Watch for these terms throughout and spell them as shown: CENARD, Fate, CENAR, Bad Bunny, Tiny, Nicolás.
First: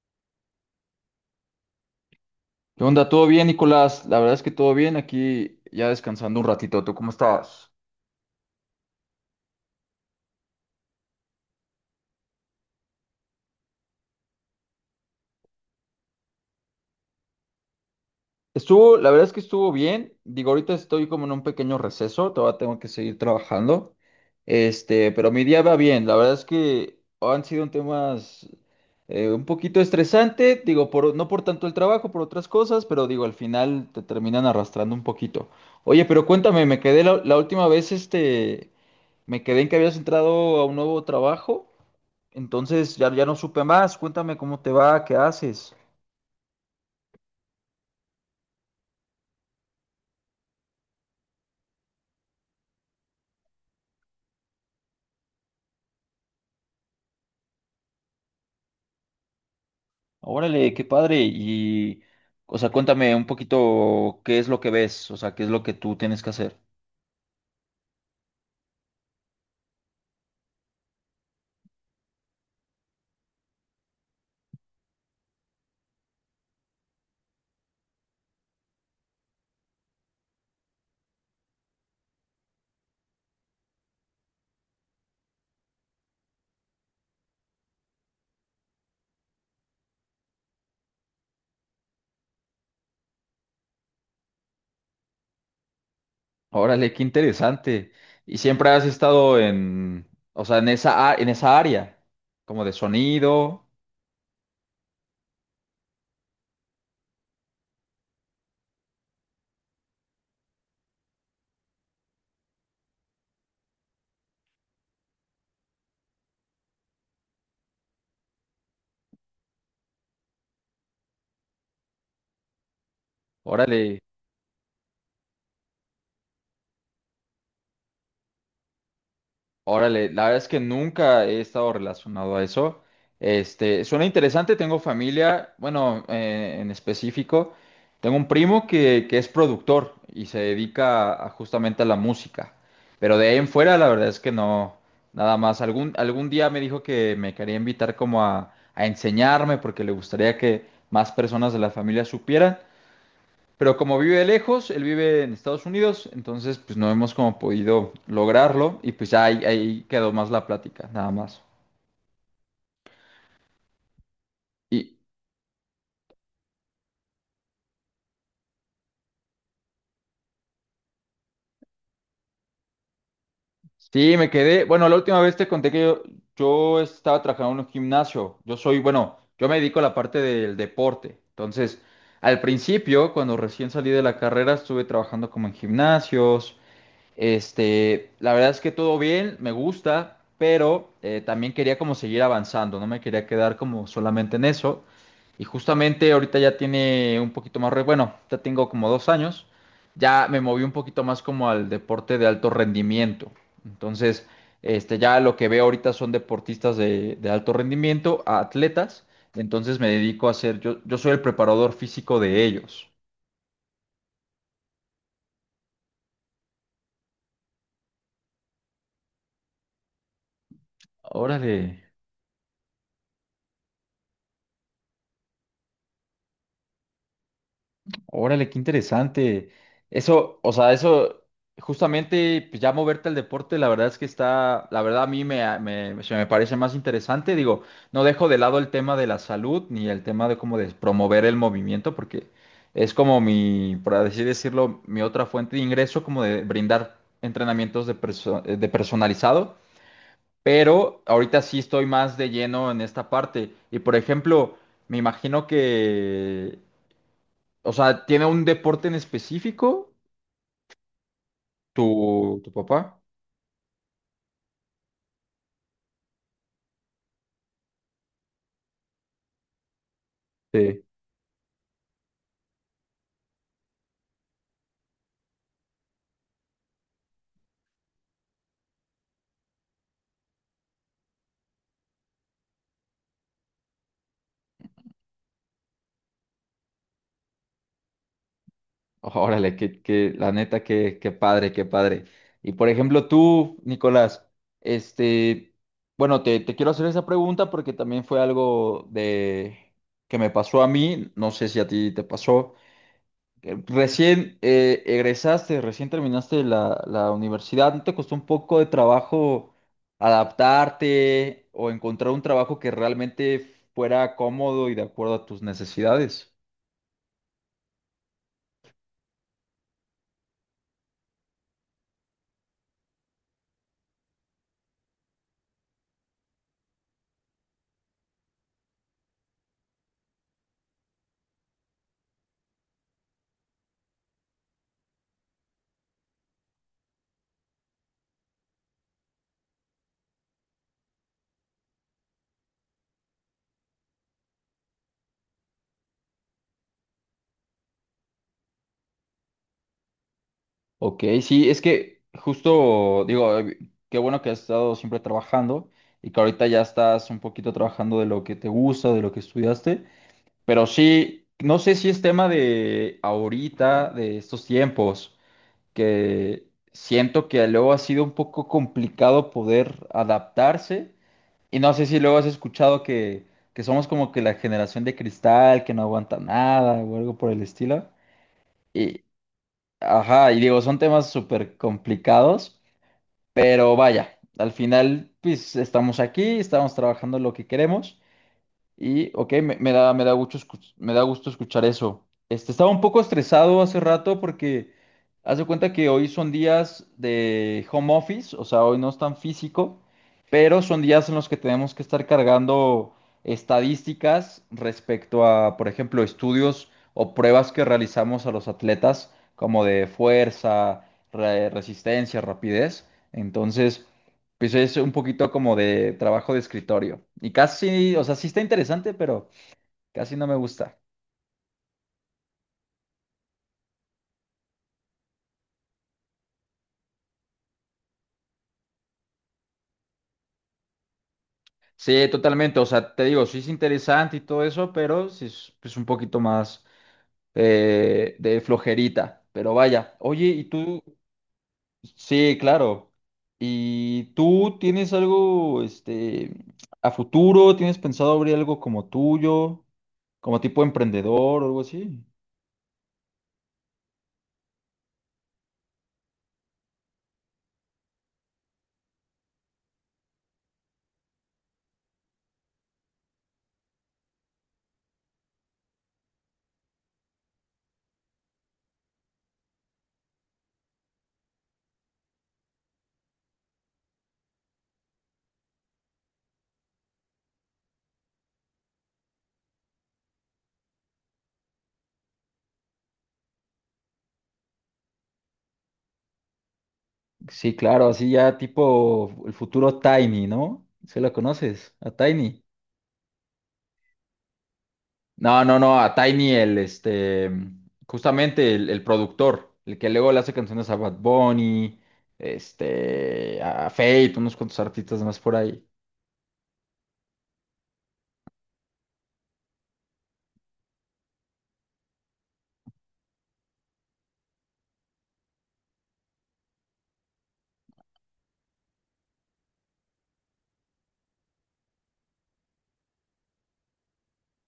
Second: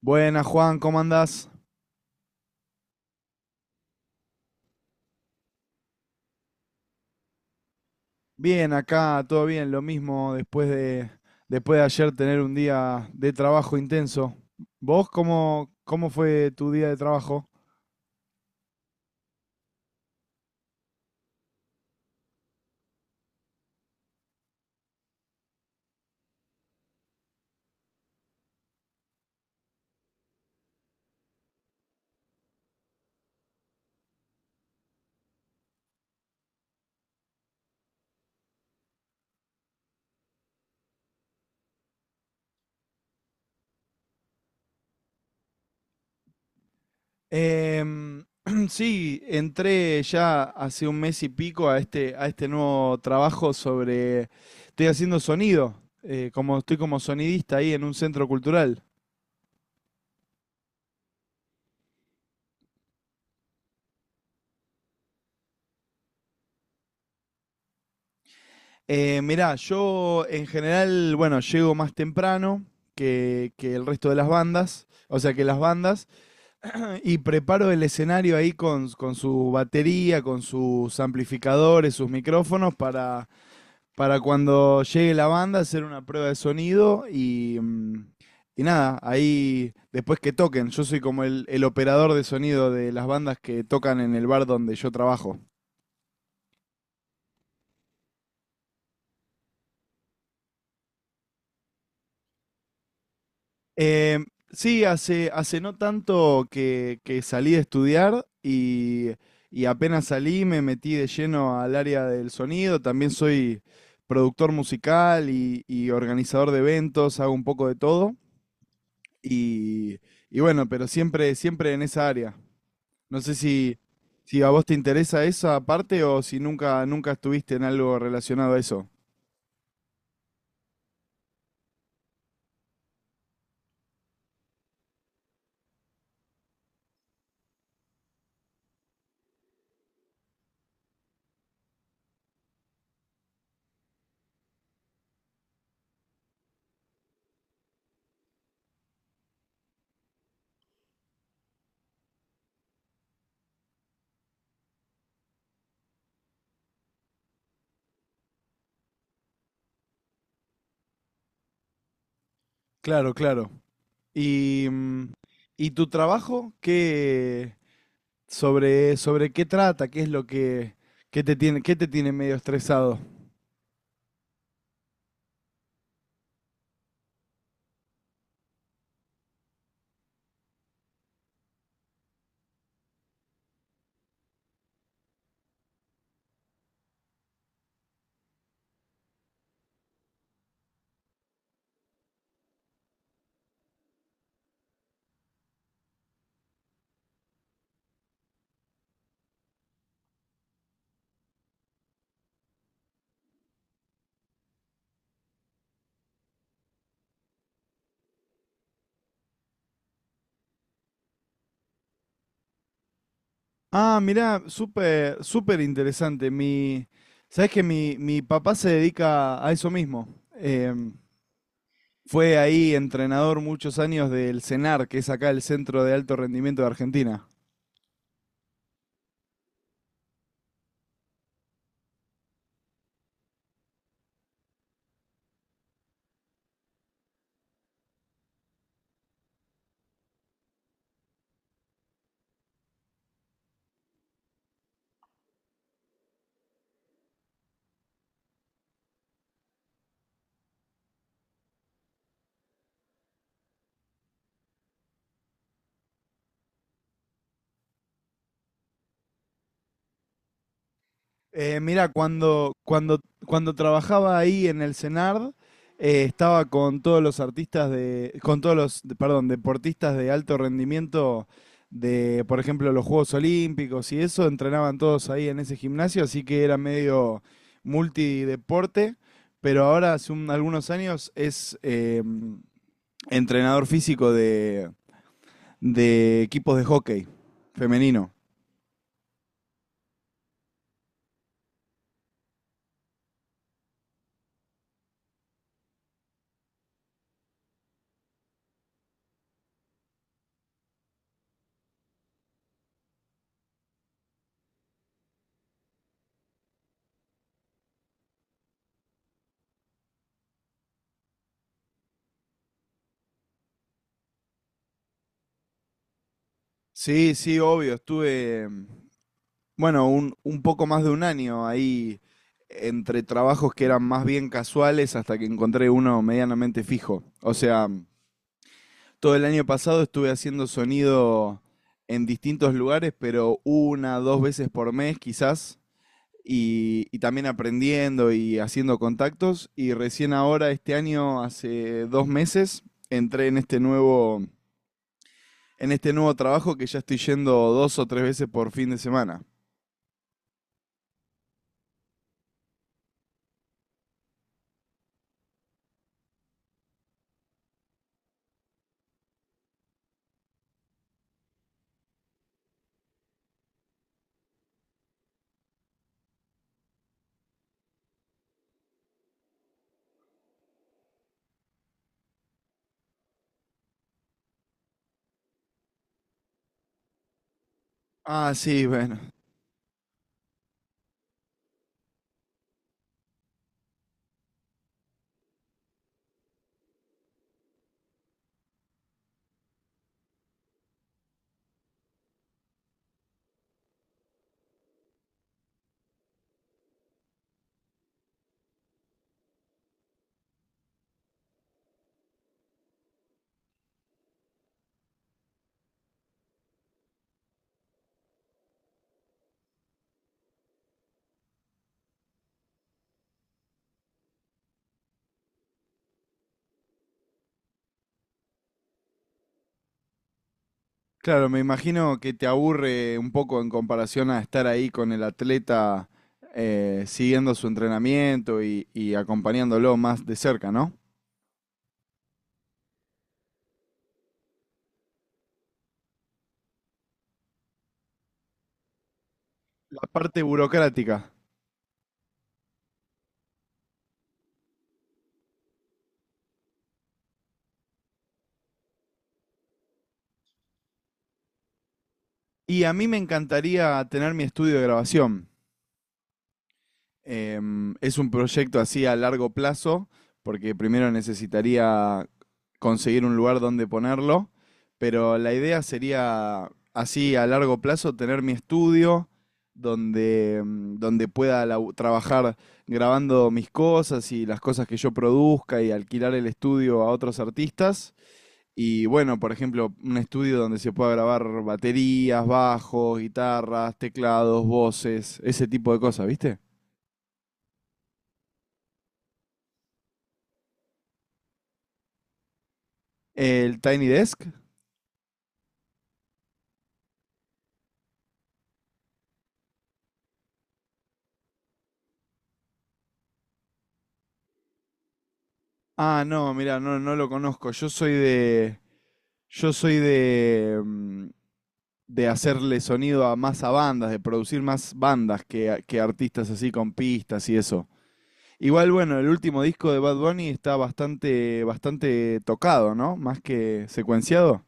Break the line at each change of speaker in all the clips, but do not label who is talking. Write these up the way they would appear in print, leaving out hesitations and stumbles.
Buenas, Juan, ¿cómo andás?
¿Qué onda? ¿Todo bien, Nicolás? La verdad es que todo bien, aquí ya descansando un ratito. ¿Tú cómo estabas?
Bien, acá todo bien, lo mismo después de ayer tener un día de trabajo intenso. ¿Vos cómo fue tu día de trabajo?
Estuvo, la verdad es que estuvo bien. Digo, ahorita estoy como en un pequeño receso, todavía tengo que seguir trabajando. Este, pero mi día va bien. La verdad es que han sido temas un poquito estresante, digo, por, no por tanto el trabajo, por otras cosas, pero digo, al final te terminan arrastrando un poquito. Oye, pero cuéntame, me quedé la última vez, este, me quedé en que habías entrado a un nuevo trabajo. Entonces ya no supe más. Cuéntame cómo te va, qué haces.
Em, sí, entré ya hace un mes y pico a a este nuevo trabajo sobre... Estoy haciendo sonido, como estoy como sonidista ahí en un centro cultural.
Órale, qué padre. Y, o sea, cuéntame un poquito qué es lo que ves, o sea, qué es lo que tú tienes que hacer.
Mirá, yo en general, bueno, llego más temprano que el resto de las bandas, o sea, que las bandas, y preparo el escenario ahí con su batería, con sus amplificadores, sus micrófonos, para cuando llegue la banda hacer una prueba de sonido y nada, ahí después que toquen, yo soy como el operador de sonido de las bandas que tocan en el bar donde yo trabajo.
Órale, qué interesante. Y siempre has estado en, o sea, en esa, en esa área, como de sonido.
Eh, sí, hace no tanto que salí de estudiar y apenas salí me metí de lleno al área del sonido. También soy productor musical y organizador de eventos, hago un poco de todo. Y, y bueno, pero siempre, siempre en esa área. No sé si,
Órale.
si a vos te interesa esa parte o si nunca, nunca estuviste en algo relacionado a eso.
Órale, la verdad es que nunca he estado relacionado a eso. Este, suena interesante, tengo familia, bueno, en específico, tengo un primo que es productor y se dedica a justamente a la música. Pero de ahí en fuera, la verdad es que no, nada más. Algún día me dijo que me quería invitar como a enseñarme porque le gustaría que más personas de la familia supieran, pero como vive lejos, él vive en Estados Unidos, entonces pues no hemos como podido lograrlo y pues ahí quedó más la plática, nada más.
Claro, claro. Y,
Y
mm, ¿Y tu trabajo? ¿Sobre qué trata, qué es lo qué te tiene medio estresado?
sí, me quedé, bueno, la última vez te conté que yo estaba trabajando en un gimnasio, yo soy, bueno, yo me dedico a la parte del deporte, entonces al principio, cuando recién salí de la carrera, estuve trabajando como en gimnasios. Este, la verdad es que todo bien, me gusta, pero también quería como seguir avanzando, no me quería quedar como solamente en eso. Y justamente ahorita ya tiene un poquito más, bueno, ya tengo como dos años, ya me moví un poquito más como al deporte de alto rendimiento. Entonces, este, ya lo que veo ahorita son deportistas de alto rendimiento, a atletas. Entonces me dedico a ser, yo soy el preparador físico de ellos.
Ah, mirá, súper, súper interesante. Sabes que mi papá se dedica a eso mismo. Em,
Órale.
fue ahí entrenador muchos años del CENAR, que es acá el Centro de Alto Rendimiento de Argentina.
Órale, qué interesante. Eso, o sea, eso, justamente, pues ya moverte al deporte, la verdad es que está, la verdad a mí me, se me parece más interesante. Digo, no dejo de lado el tema de la salud ni el tema de como de promover el movimiento, porque es como mi, por así decirlo, mi otra fuente de ingreso, como de brindar entrenamientos de, de personalizado. Pero ahorita sí estoy más de lleno en esta parte. Y por ejemplo, me imagino que o sea, ¿tiene un deporte en específico
Mira,
tu papá?
cuando trabajaba ahí en el CENARD, estaba con todos los artistas de, con todos los, perdón, deportistas de alto
Sí.
rendimiento de, por ejemplo, los Juegos Olímpicos y eso, entrenaban todos ahí en ese gimnasio, así que era medio multideporte, pero ahora hace algunos años es entrenador físico de equipos de hockey femenino.
Órale, que, la neta, qué, qué padre, qué padre. Y por ejemplo, tú, Nicolás, este, bueno, te quiero hacer esa pregunta porque también fue algo de que me pasó a mí, no sé si a ti te pasó. Recién egresaste, recién terminaste la universidad, ¿no te costó un poco de trabajo adaptarte o encontrar un trabajo que realmente fuera cómodo y de acuerdo a tus necesidades?
Sí, sí, obvio, estuve... Bueno, un poco más de un año ahí entre trabajos que eran más bien casuales hasta que encontré uno medianamente fijo. O sea, todo el año pasado estuve haciendo sonido en distintos lugares, pero una, dos veces por mes quizás, y también aprendiendo y haciendo contactos. Y recién ahora, este año, hace dos meses, entré en este nuevo trabajo que ya estoy yendo dos o tres veces por fin de semana.
Ok, sí, es que justo digo, qué bueno que has estado siempre trabajando y que ahorita ya estás un poquito trabajando de lo que te gusta, de lo que estudiaste, pero sí, no sé si es tema de ahorita, de estos tiempos, que siento que luego ha sido un poco complicado poder adaptarse. Y no sé si luego has escuchado que somos como que la generación de cristal, que no aguanta nada o algo por el estilo.
Ah, sí, bueno.
Y, ajá, y digo, son temas súper complicados, pero vaya, al final, pues estamos aquí, estamos trabajando lo que queremos. Y, ok, me, me da gusto, me da gusto escuchar eso. Este, estaba un poco estresado hace rato porque haz de cuenta que hoy son días de home office, o sea, hoy no es tan físico, pero son días en los que tenemos que estar cargando estadísticas respecto a, por ejemplo, estudios o pruebas que realizamos a los atletas, como de fuerza, resistencia, rapidez. Entonces... pues es un poquito como de trabajo de escritorio. Y casi, o sea, sí está interesante, pero casi no me gusta.
Claro, me imagino que te aburre un poco en comparación a estar ahí con el atleta siguiendo su entrenamiento y acompañándolo más de cerca, ¿no?
Sí, totalmente. O sea, te digo, sí es interesante y todo eso, pero sí es pues, un poquito más de flojerita. Pero
La
vaya.
parte
Oye, ¿y tú?
burocrática.
Sí, claro. ¿Y tú tienes algo, este, a futuro? ¿Tienes pensado abrir algo como tuyo? ¿Como tipo emprendedor o algo así?
Y a mí me encantaría tener mi estudio de grabación. Es un proyecto así a largo plazo, porque primero necesitaría conseguir un lugar donde ponerlo, pero la idea sería así a largo plazo tener mi estudio donde trabajar grabando mis cosas y las cosas que yo produzca y alquilar el estudio a otros artistas. Y bueno, por ejemplo, un estudio donde se pueda grabar baterías, bajos, guitarras, teclados, voces, ese tipo de cosas, ¿viste?
Sí, claro, así ya tipo el futuro Tiny, ¿no? ¿Sí lo conoces? A Tiny.
¿El Tiny Desk?
No, no, no, a Tiny el, este, justamente el productor, el que luego le hace canciones a Bad Bunny, este, a Fate, unos cuantos artistas más por ahí.
Ah, no, mira, no, no lo conozco. Yo soy de. Yo soy de de hacerle sonido a más a bandas, de producir más bandas que artistas así con pistas y eso. Igual, bueno, el último disco de Bad Bunny está bastante, bastante tocado, ¿no? Más que secuenciado.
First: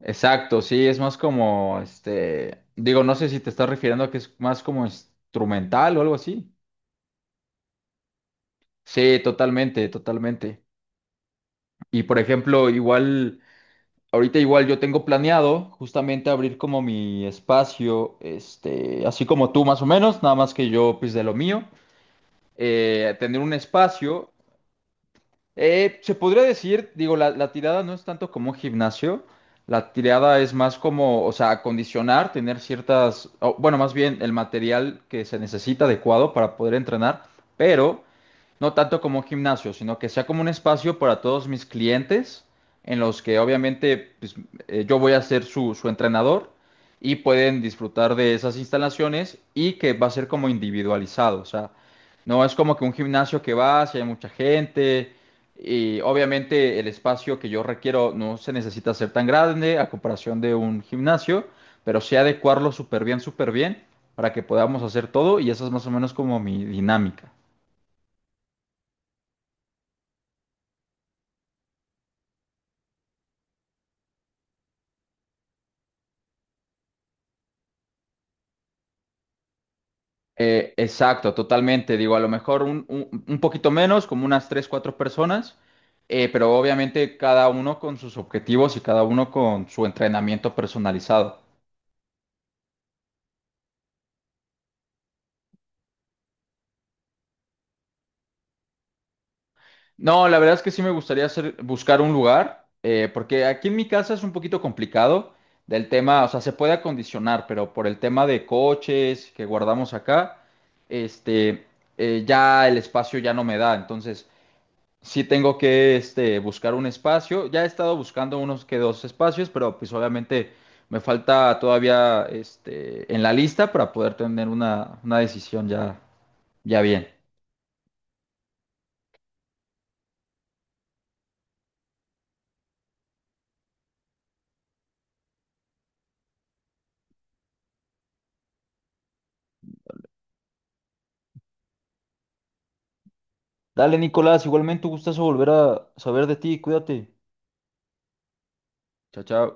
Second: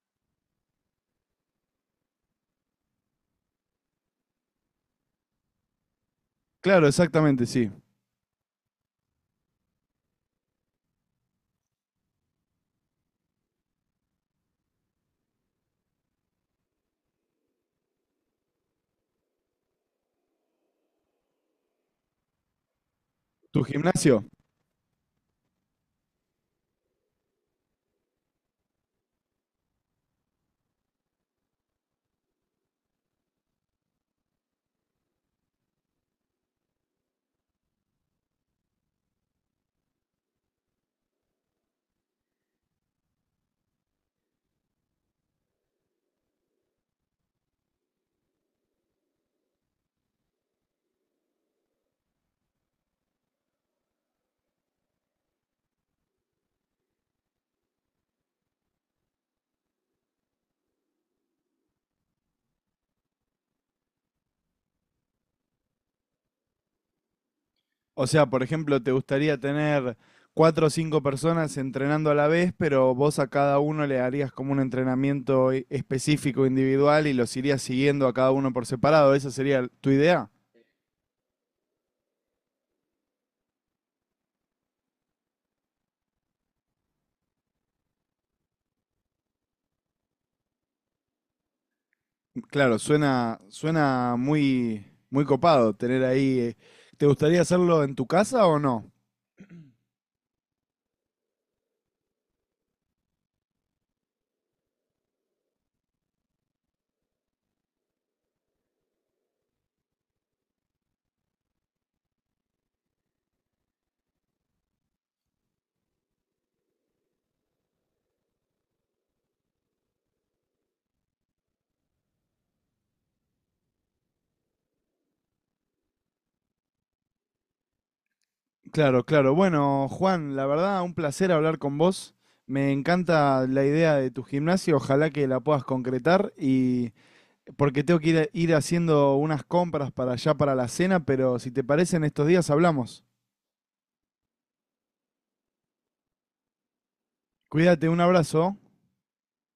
Exacto, sí, es más como, este, digo, no sé si te estás refiriendo a que es más como instrumental o algo así.
Claro, exactamente, sí.
Sí, totalmente, totalmente. Y por ejemplo, igual... ahorita igual yo tengo planeado justamente abrir como mi espacio, este, así como tú más o menos, nada más que yo pues de lo mío, tener un
¿Tu gimnasio?
espacio se podría decir, digo, la tirada no es tanto como un gimnasio, la tirada es más como, o sea, acondicionar, tener ciertas, o, bueno, más bien el material que se necesita adecuado para poder entrenar, pero no tanto como un gimnasio, sino que sea como un espacio para todos mis clientes, en los que obviamente pues, yo voy a ser su, su entrenador y pueden disfrutar de esas instalaciones y que va a ser como individualizado, o sea, no es como que un gimnasio que vas y hay mucha gente y obviamente el espacio que yo requiero no se necesita ser tan grande a comparación de un gimnasio, pero sí adecuarlo súper bien para que podamos hacer todo y esa es más o menos como mi dinámica.
O sea, por ejemplo, te gustaría tener cuatro o cinco personas entrenando a la vez, pero vos a cada uno le harías como un específico, individual, y los irías siguiendo a cada uno por separado. ¿Esa sería tu idea?
Exacto, totalmente. Digo, a lo mejor un, un poquito menos, como unas tres, cuatro personas, pero obviamente cada uno con sus objetivos y cada uno con su entrenamiento personalizado.
Claro, suena, suena muy, muy copado tener ahí. ¿Te gustaría hacerlo en tu casa o no?
No, la verdad es que sí me gustaría hacer, buscar un lugar, porque aquí en mi casa es un poquito complicado del tema, o sea, se puede acondicionar, pero por el tema de coches que guardamos acá, este, ya el espacio ya no me da, entonces sí tengo que, este, buscar un espacio. Ya he estado buscando unos que dos espacios, pero pues obviamente me falta todavía, este, en la lista para poder tener una decisión ya, ya bien.
Claro, claro. Bueno, Juan, la verdad, un placer hablar con vos. Me encanta la idea de tu gimnasio, ojalá que la puedas concretar y porque tengo que ir haciendo unas compras para allá para la cena, pero si te parece en estos días hablamos.
Dale, Nicolás, igualmente un gustazo volver a saber de ti, cuídate.
Cuídate, un abrazo.
Chao, chao.